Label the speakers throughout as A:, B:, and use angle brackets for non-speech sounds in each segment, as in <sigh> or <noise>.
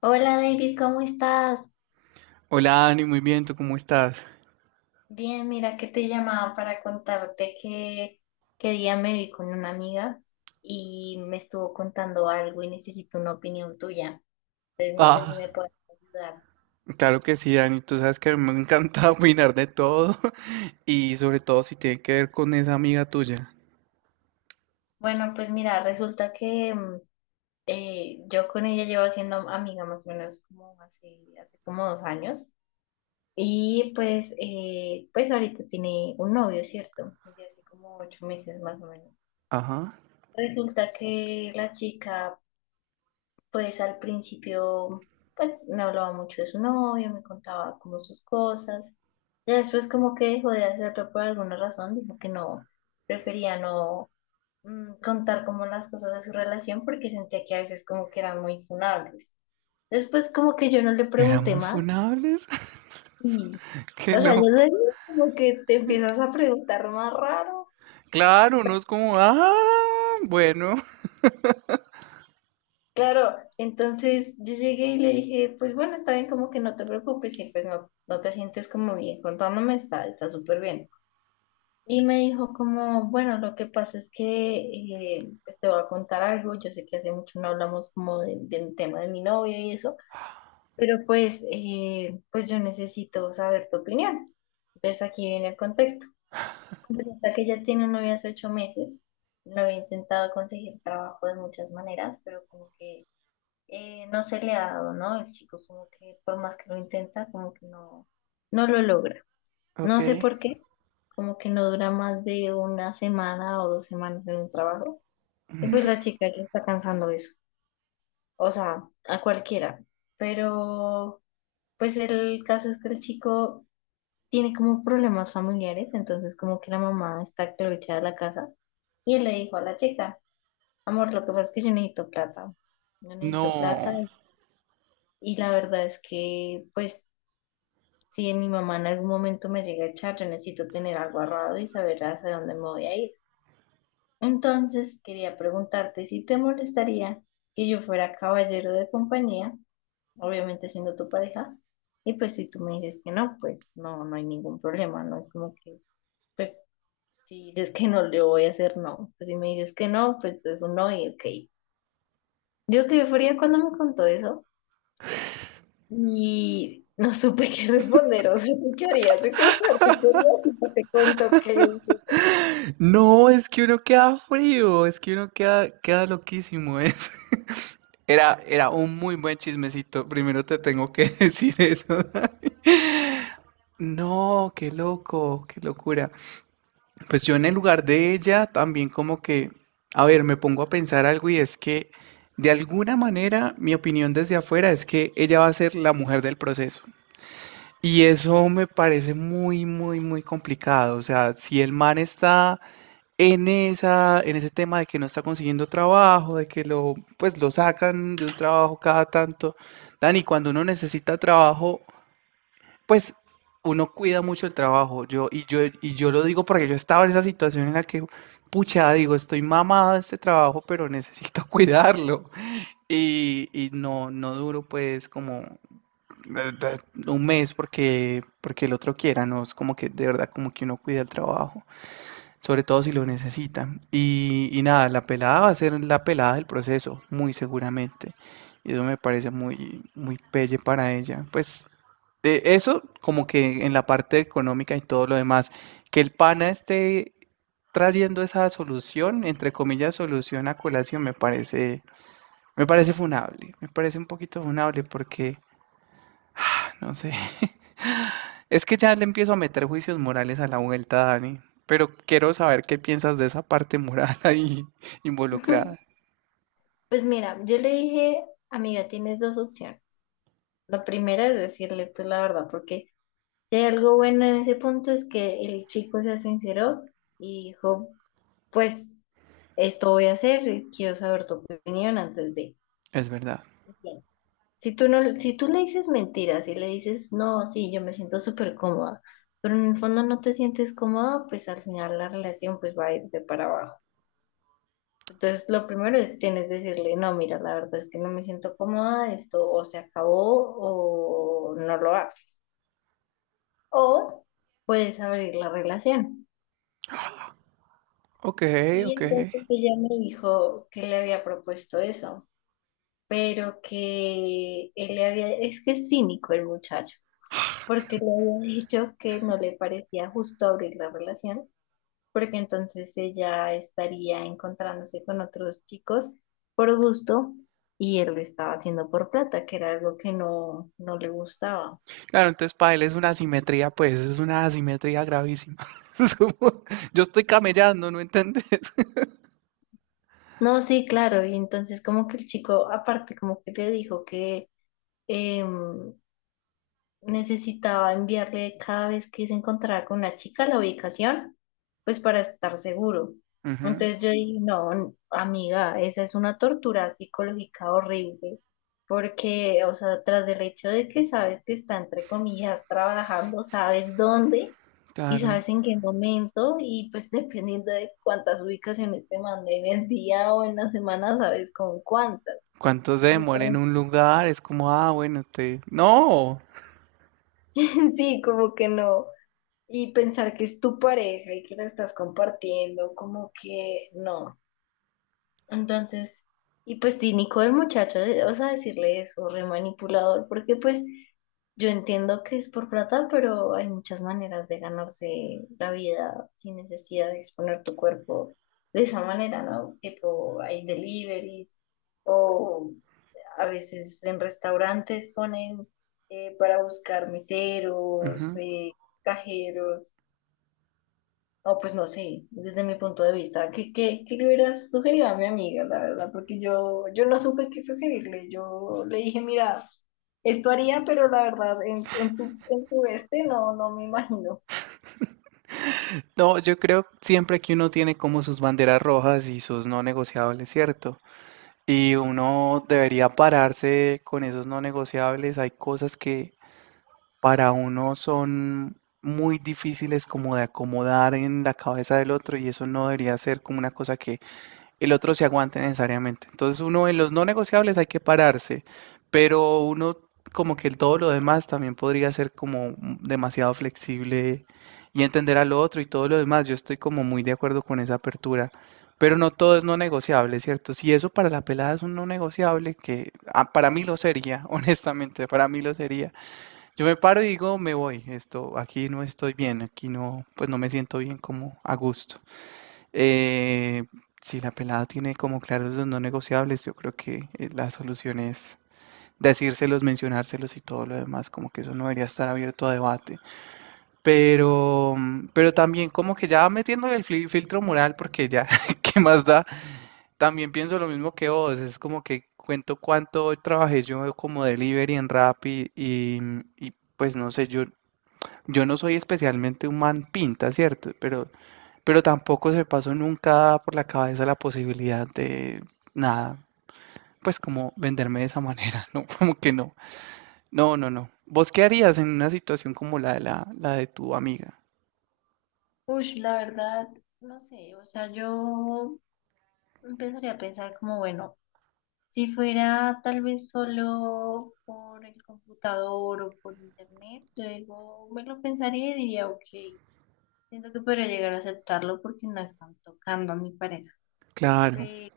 A: Hola David, ¿cómo estás?
B: Hola Dani, muy bien, ¿tú cómo estás?
A: Bien, mira que te llamaba para contarte que día me vi con una amiga y me estuvo contando algo y necesito una opinión tuya. Entonces no sé si
B: Ah,
A: me puedes ayudar.
B: claro que sí, Dani, tú sabes que a mí me encanta <laughs> opinar de todo <laughs> y sobre todo si tiene que ver con esa amiga tuya.
A: Bueno, pues mira, resulta que yo con ella llevo siendo amiga más o menos como hace como 2 años y pues, pues ahorita tiene un novio, ¿cierto? Desde hace como 8 meses más o menos.
B: Ajá,
A: Resulta que la chica, pues al principio, pues me hablaba mucho de su novio, me contaba como sus cosas. Ya después como que dejó de hacerlo por alguna razón, dijo que no, prefería no contar como las cosas de su relación porque sentía que a veces como que eran muy funables. Después como que yo no le
B: eran
A: pregunté
B: muy
A: más
B: funables.
A: y,
B: <laughs> Qué
A: o sea, yo
B: loco.
A: sé como que te empiezas a preguntar más raro.
B: Claro, no es como, ah, bueno,
A: Claro, entonces yo llegué y le dije, pues bueno, está bien, como que no te preocupes y pues no, no te sientes como bien, contándome está súper bien. Y me dijo como, bueno, lo que pasa es que pues te voy a contar algo, yo sé que hace mucho no hablamos como del tema de mi novio y eso, pero pues, pues yo necesito saber tu opinión. Entonces aquí viene el contexto. Hasta que ella tiene un novio hace 8 meses, lo he intentado conseguir trabajo de muchas maneras, pero como que no se le ha dado, ¿no? El chico como que por más que lo intenta, como que no, no lo logra.
B: <laughs>
A: No sé
B: ok.
A: por qué, como que no dura más de una semana o dos semanas en un trabajo. Y pues la chica ya está cansando eso, o sea, a cualquiera. Pero pues el caso es que el chico tiene como problemas familiares, entonces como que la mamá está que lo echa de la casa. Y él le dijo a la chica, amor, lo que pasa es que yo necesito plata. Yo necesito plata
B: No,
A: y la verdad es que pues si mi mamá en algún momento me llega a echar, yo necesito tener algo ahorrado y saber hacia dónde me voy a ir. Entonces, quería preguntarte si te molestaría que yo fuera caballero de compañía, obviamente siendo tu pareja, y pues si tú me dices que no, pues no, no hay ningún problema, no es como que, pues si dices que no, le voy a hacer no, pues si me dices que no, pues es un no y ok. Yo qué fría cuando me contó eso. Y no supe qué responder, o sea, ¿tú qué harías? Yo quiero saber, ¿tú qué harías? Y pues te cuento qué le dije.
B: no, es que uno queda frío, es que uno queda, queda loquísimo, <laughs> es. Era un muy buen chismecito. Primero te tengo que <laughs> decir eso. <laughs> No, qué loco, qué locura. Pues yo en el lugar de ella también como que, a ver, me pongo a pensar algo y es que de alguna manera mi opinión desde afuera es que ella va a ser la mujer del proceso. Y eso me parece muy, muy, muy complicado. O sea, si el man está en esa, en ese tema de que no está consiguiendo trabajo, de que lo, pues lo sacan de un trabajo cada tanto. Dani, cuando uno necesita trabajo, pues uno cuida mucho el trabajo. Yo, y yo lo digo porque yo estaba en esa situación en la que, pucha, digo, estoy mamado de este trabajo, pero <laughs> necesito cuidarlo. Y no, no duro pues como un mes porque, porque el otro quiera, no es como que de verdad como que uno cuida el trabajo sobre todo si lo necesitan. Y nada, la pelada va a ser la pelada del proceso, muy seguramente. Y eso me parece muy, muy pelle para ella. Pues eso como que en la parte económica y todo lo demás, que el pana esté trayendo esa solución, entre comillas, solución a colación, me parece funable, me parece un poquito funable porque <sighs> no sé. <laughs> Es que ya le empiezo a meter juicios morales a la vuelta, Dani. Pero quiero saber qué piensas de esa parte moral <laughs> ahí involucrada.
A: <laughs> Pues mira, yo le dije, amiga, tienes dos opciones. La primera es decirle, pues la verdad, porque si hay algo bueno en ese punto es que el chico se sinceró y dijo, pues esto voy a hacer, y quiero saber tu opinión antes de...
B: Es verdad.
A: Si tú no, si tú le dices mentiras y le dices, no, sí, yo me siento súper cómoda, pero en el fondo no te sientes cómoda, pues al final la relación pues va a ir de para abajo. Entonces, lo primero es tienes que decirle, no, mira, la verdad es que no me siento cómoda, esto o se acabó o no lo haces. O puedes abrir la relación.
B: Ok,
A: Y
B: ok.
A: entonces ella me dijo que le había propuesto eso, pero que él le había, es que es cínico el muchacho porque le había dicho que no le parecía justo abrir la relación, porque entonces ella estaría encontrándose con otros chicos por gusto y él lo estaba haciendo por plata, que era algo que no, no le gustaba.
B: Claro, entonces para él es una asimetría, pues es una asimetría gravísima. <laughs> Es como, yo estoy camellando, ¿no entendés?
A: No, sí, claro, y entonces como que el chico aparte como que le dijo que... em, necesitaba enviarle cada vez que se encontraba con una chica la ubicación, pues para estar seguro.
B: <laughs> Ujú,
A: Entonces yo dije, no, amiga, esa es una tortura psicológica horrible, porque, o sea, tras el hecho de que sabes que está, entre comillas, trabajando, sabes dónde y
B: claro.
A: sabes en qué momento, y pues dependiendo de cuántas ubicaciones te mande en el día o en la semana, sabes con cuántas.
B: ¿Cuánto se demora en
A: Entonces,
B: un lugar? Es como, ah, bueno, te... No.
A: <laughs> sí, como que no. Y pensar que es tu pareja y que la estás compartiendo, como que no. Entonces, y pues cínico el muchacho, o sea, decirle eso, re manipulador, porque pues yo entiendo que es por plata, pero hay muchas maneras de ganarse la vida sin necesidad de exponer tu cuerpo de esa manera, ¿no? Tipo, hay deliveries o a veces en restaurantes ponen para buscar meseros,
B: Ujú.
A: cajeros o pues no sé, desde mi punto de vista, ¿ qué le hubieras sugerido a mi amiga, la verdad? Porque yo no supe qué sugerirle. Yo le dije, mira, esto haría, pero la verdad, en tu este no, no me imagino.
B: No, yo creo siempre que uno tiene como sus banderas rojas y sus no negociables, ¿cierto? Y uno debería pararse con esos no negociables. Hay cosas que para uno son muy difíciles como de acomodar en la cabeza del otro y eso no debería ser como una cosa que el otro se aguante necesariamente. Entonces uno en los no negociables hay que pararse, pero uno como que el todo lo demás también podría ser como demasiado flexible y entender al otro y todo lo demás. Yo estoy como muy de acuerdo con esa apertura, pero no todo es no negociable, ¿cierto? Si eso para la pelada es un no negociable, que ah, para mí lo sería, <laughs> honestamente, para mí lo sería. Yo me paro y digo, me voy, esto, aquí no estoy bien, aquí no, pues no me siento bien como a gusto. Eh, si la pelada tiene como claros los no negociables, yo creo que la solución es decírselos, mencionárselos y todo lo demás, como que eso no debería estar abierto a debate. Pero, pero también como que ya metiéndole el filtro moral, porque ya, <laughs> ¿qué más da? También pienso lo mismo que vos, es como que cuento cuánto trabajé yo como delivery en Rappi y pues no sé, yo no soy especialmente un man pinta, ¿cierto? Pero tampoco se me pasó nunca por la cabeza la posibilidad de nada, pues como venderme de esa manera, <laughs> no, como que no. No, no, no. ¿Vos qué harías en una situación como la de la de tu amiga?
A: Uy, la verdad, no sé, o sea, yo empezaría a pensar como, bueno, si fuera tal vez solo por el computador o por internet, luego me lo pensaría y diría, ok, siento que podría llegar a aceptarlo porque no están tocando a mi pareja.
B: Claro.
A: Pero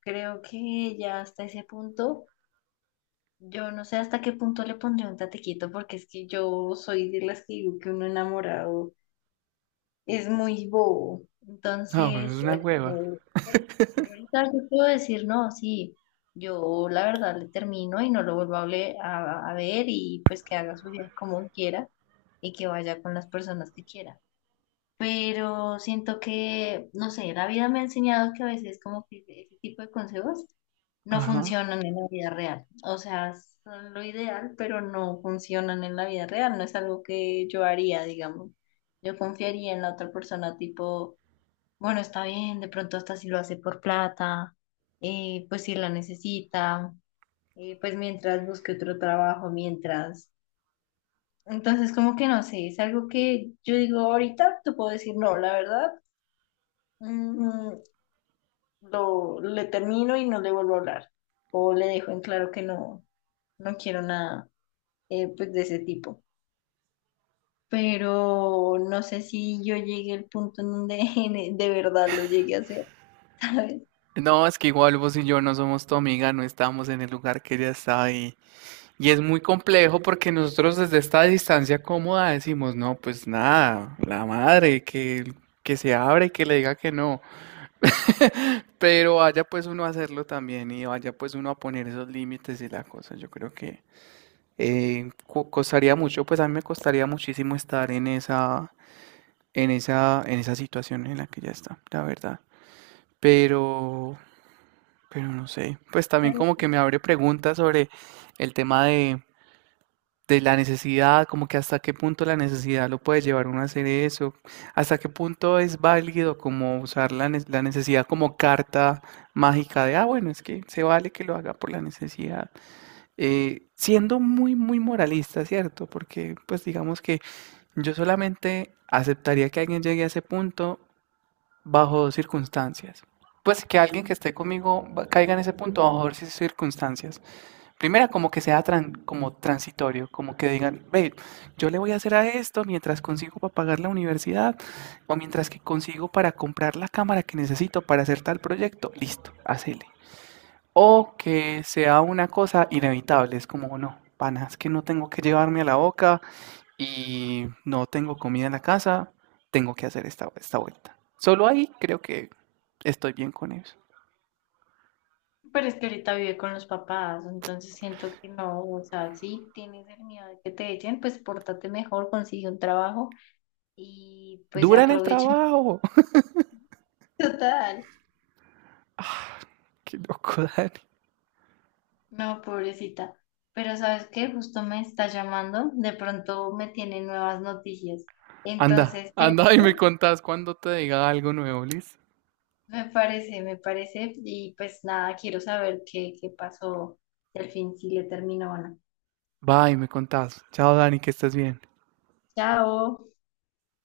A: creo que ya hasta ese punto, yo no sé hasta qué punto le pondré un tatequito, porque es que yo soy de las que digo que uno enamorado es muy bobo.
B: No, bueno, es
A: Entonces,
B: una hueva.
A: yo ahorita yo puedo decir, no, sí, yo la verdad le termino y no lo vuelvo a, a ver y pues que haga su vida como quiera y que vaya con las personas que quiera, pero siento que, no sé, la vida me ha enseñado que a veces como que ese tipo de consejos no
B: Ajá.
A: funcionan en la vida real. O sea, son lo ideal, pero no funcionan en la vida real. No es algo que yo haría, digamos. Yo confiaría en la otra persona, tipo, bueno, está bien, de pronto hasta si lo hace por plata, pues si la necesita, pues mientras busque otro trabajo, mientras... Entonces, como que no sé, es algo que yo digo ahorita, te puedo decir no, la verdad mm, le termino y no le vuelvo a hablar. O le dejo en claro que no, no quiero nada pues de ese tipo. Pero no sé si yo llegué al punto en donde <laughs> de verdad lo llegué a hacer, <laughs> ¿sabes?
B: No, es que igual vos y yo no somos tu amiga, no estábamos en el lugar que ella estaba. Y es muy complejo porque nosotros desde esta distancia cómoda decimos, no, pues nada, la madre, que se abre y que le diga que no. <laughs> Pero vaya pues uno a hacerlo también y vaya pues uno a poner esos límites y la cosa. Yo creo que costaría mucho, pues a mí me costaría muchísimo estar en esa, en esa situación en la que ya está, la verdad. Pero, pero no sé, pues también
A: Claro,
B: como que
A: sí.
B: me abre preguntas sobre el tema de la necesidad, como que hasta qué punto la necesidad lo puede llevar uno a hacer eso, hasta qué punto es válido como usar la, la necesidad como carta mágica de, ah, bueno, es que se vale que lo haga por la necesidad. Siendo muy, muy moralista, ¿cierto? Porque pues digamos que yo solamente aceptaría que alguien llegue a ese punto bajo dos circunstancias. Pues que alguien que esté conmigo caiga en ese punto bajo dos circunstancias. Primera, como que sea como transitorio, como que digan, ve, yo le voy a hacer a esto mientras consigo para pagar la universidad o mientras que consigo para comprar la cámara que necesito para hacer tal proyecto, listo, hacele. O que sea una cosa inevitable, es como, no, pana, es que no tengo que llevarme a la boca y no tengo comida en la casa, tengo que hacer esta vuelta. Solo ahí creo que estoy bien con eso.
A: Pero es que ahorita vive con los papás, entonces siento que no, o sea, sí tienes el miedo de que te echen, pues pórtate mejor, consigue un trabajo y pues
B: Dura en el
A: aprovecha.
B: trabajo. <laughs>
A: <laughs> Total.
B: Qué loco, Dani.
A: No, pobrecita. Pero ¿sabes qué? Justo me está llamando. De pronto me tiene nuevas noticias.
B: Anda,
A: Entonces te
B: anda y me
A: digo,
B: contás cuando te diga algo nuevo, Liz.
A: me parece, me parece. Y pues nada, quiero saber qué pasó, si al fin si le terminó o no.
B: Va y me contás. Chao, Dani, que estés bien.
A: Chao.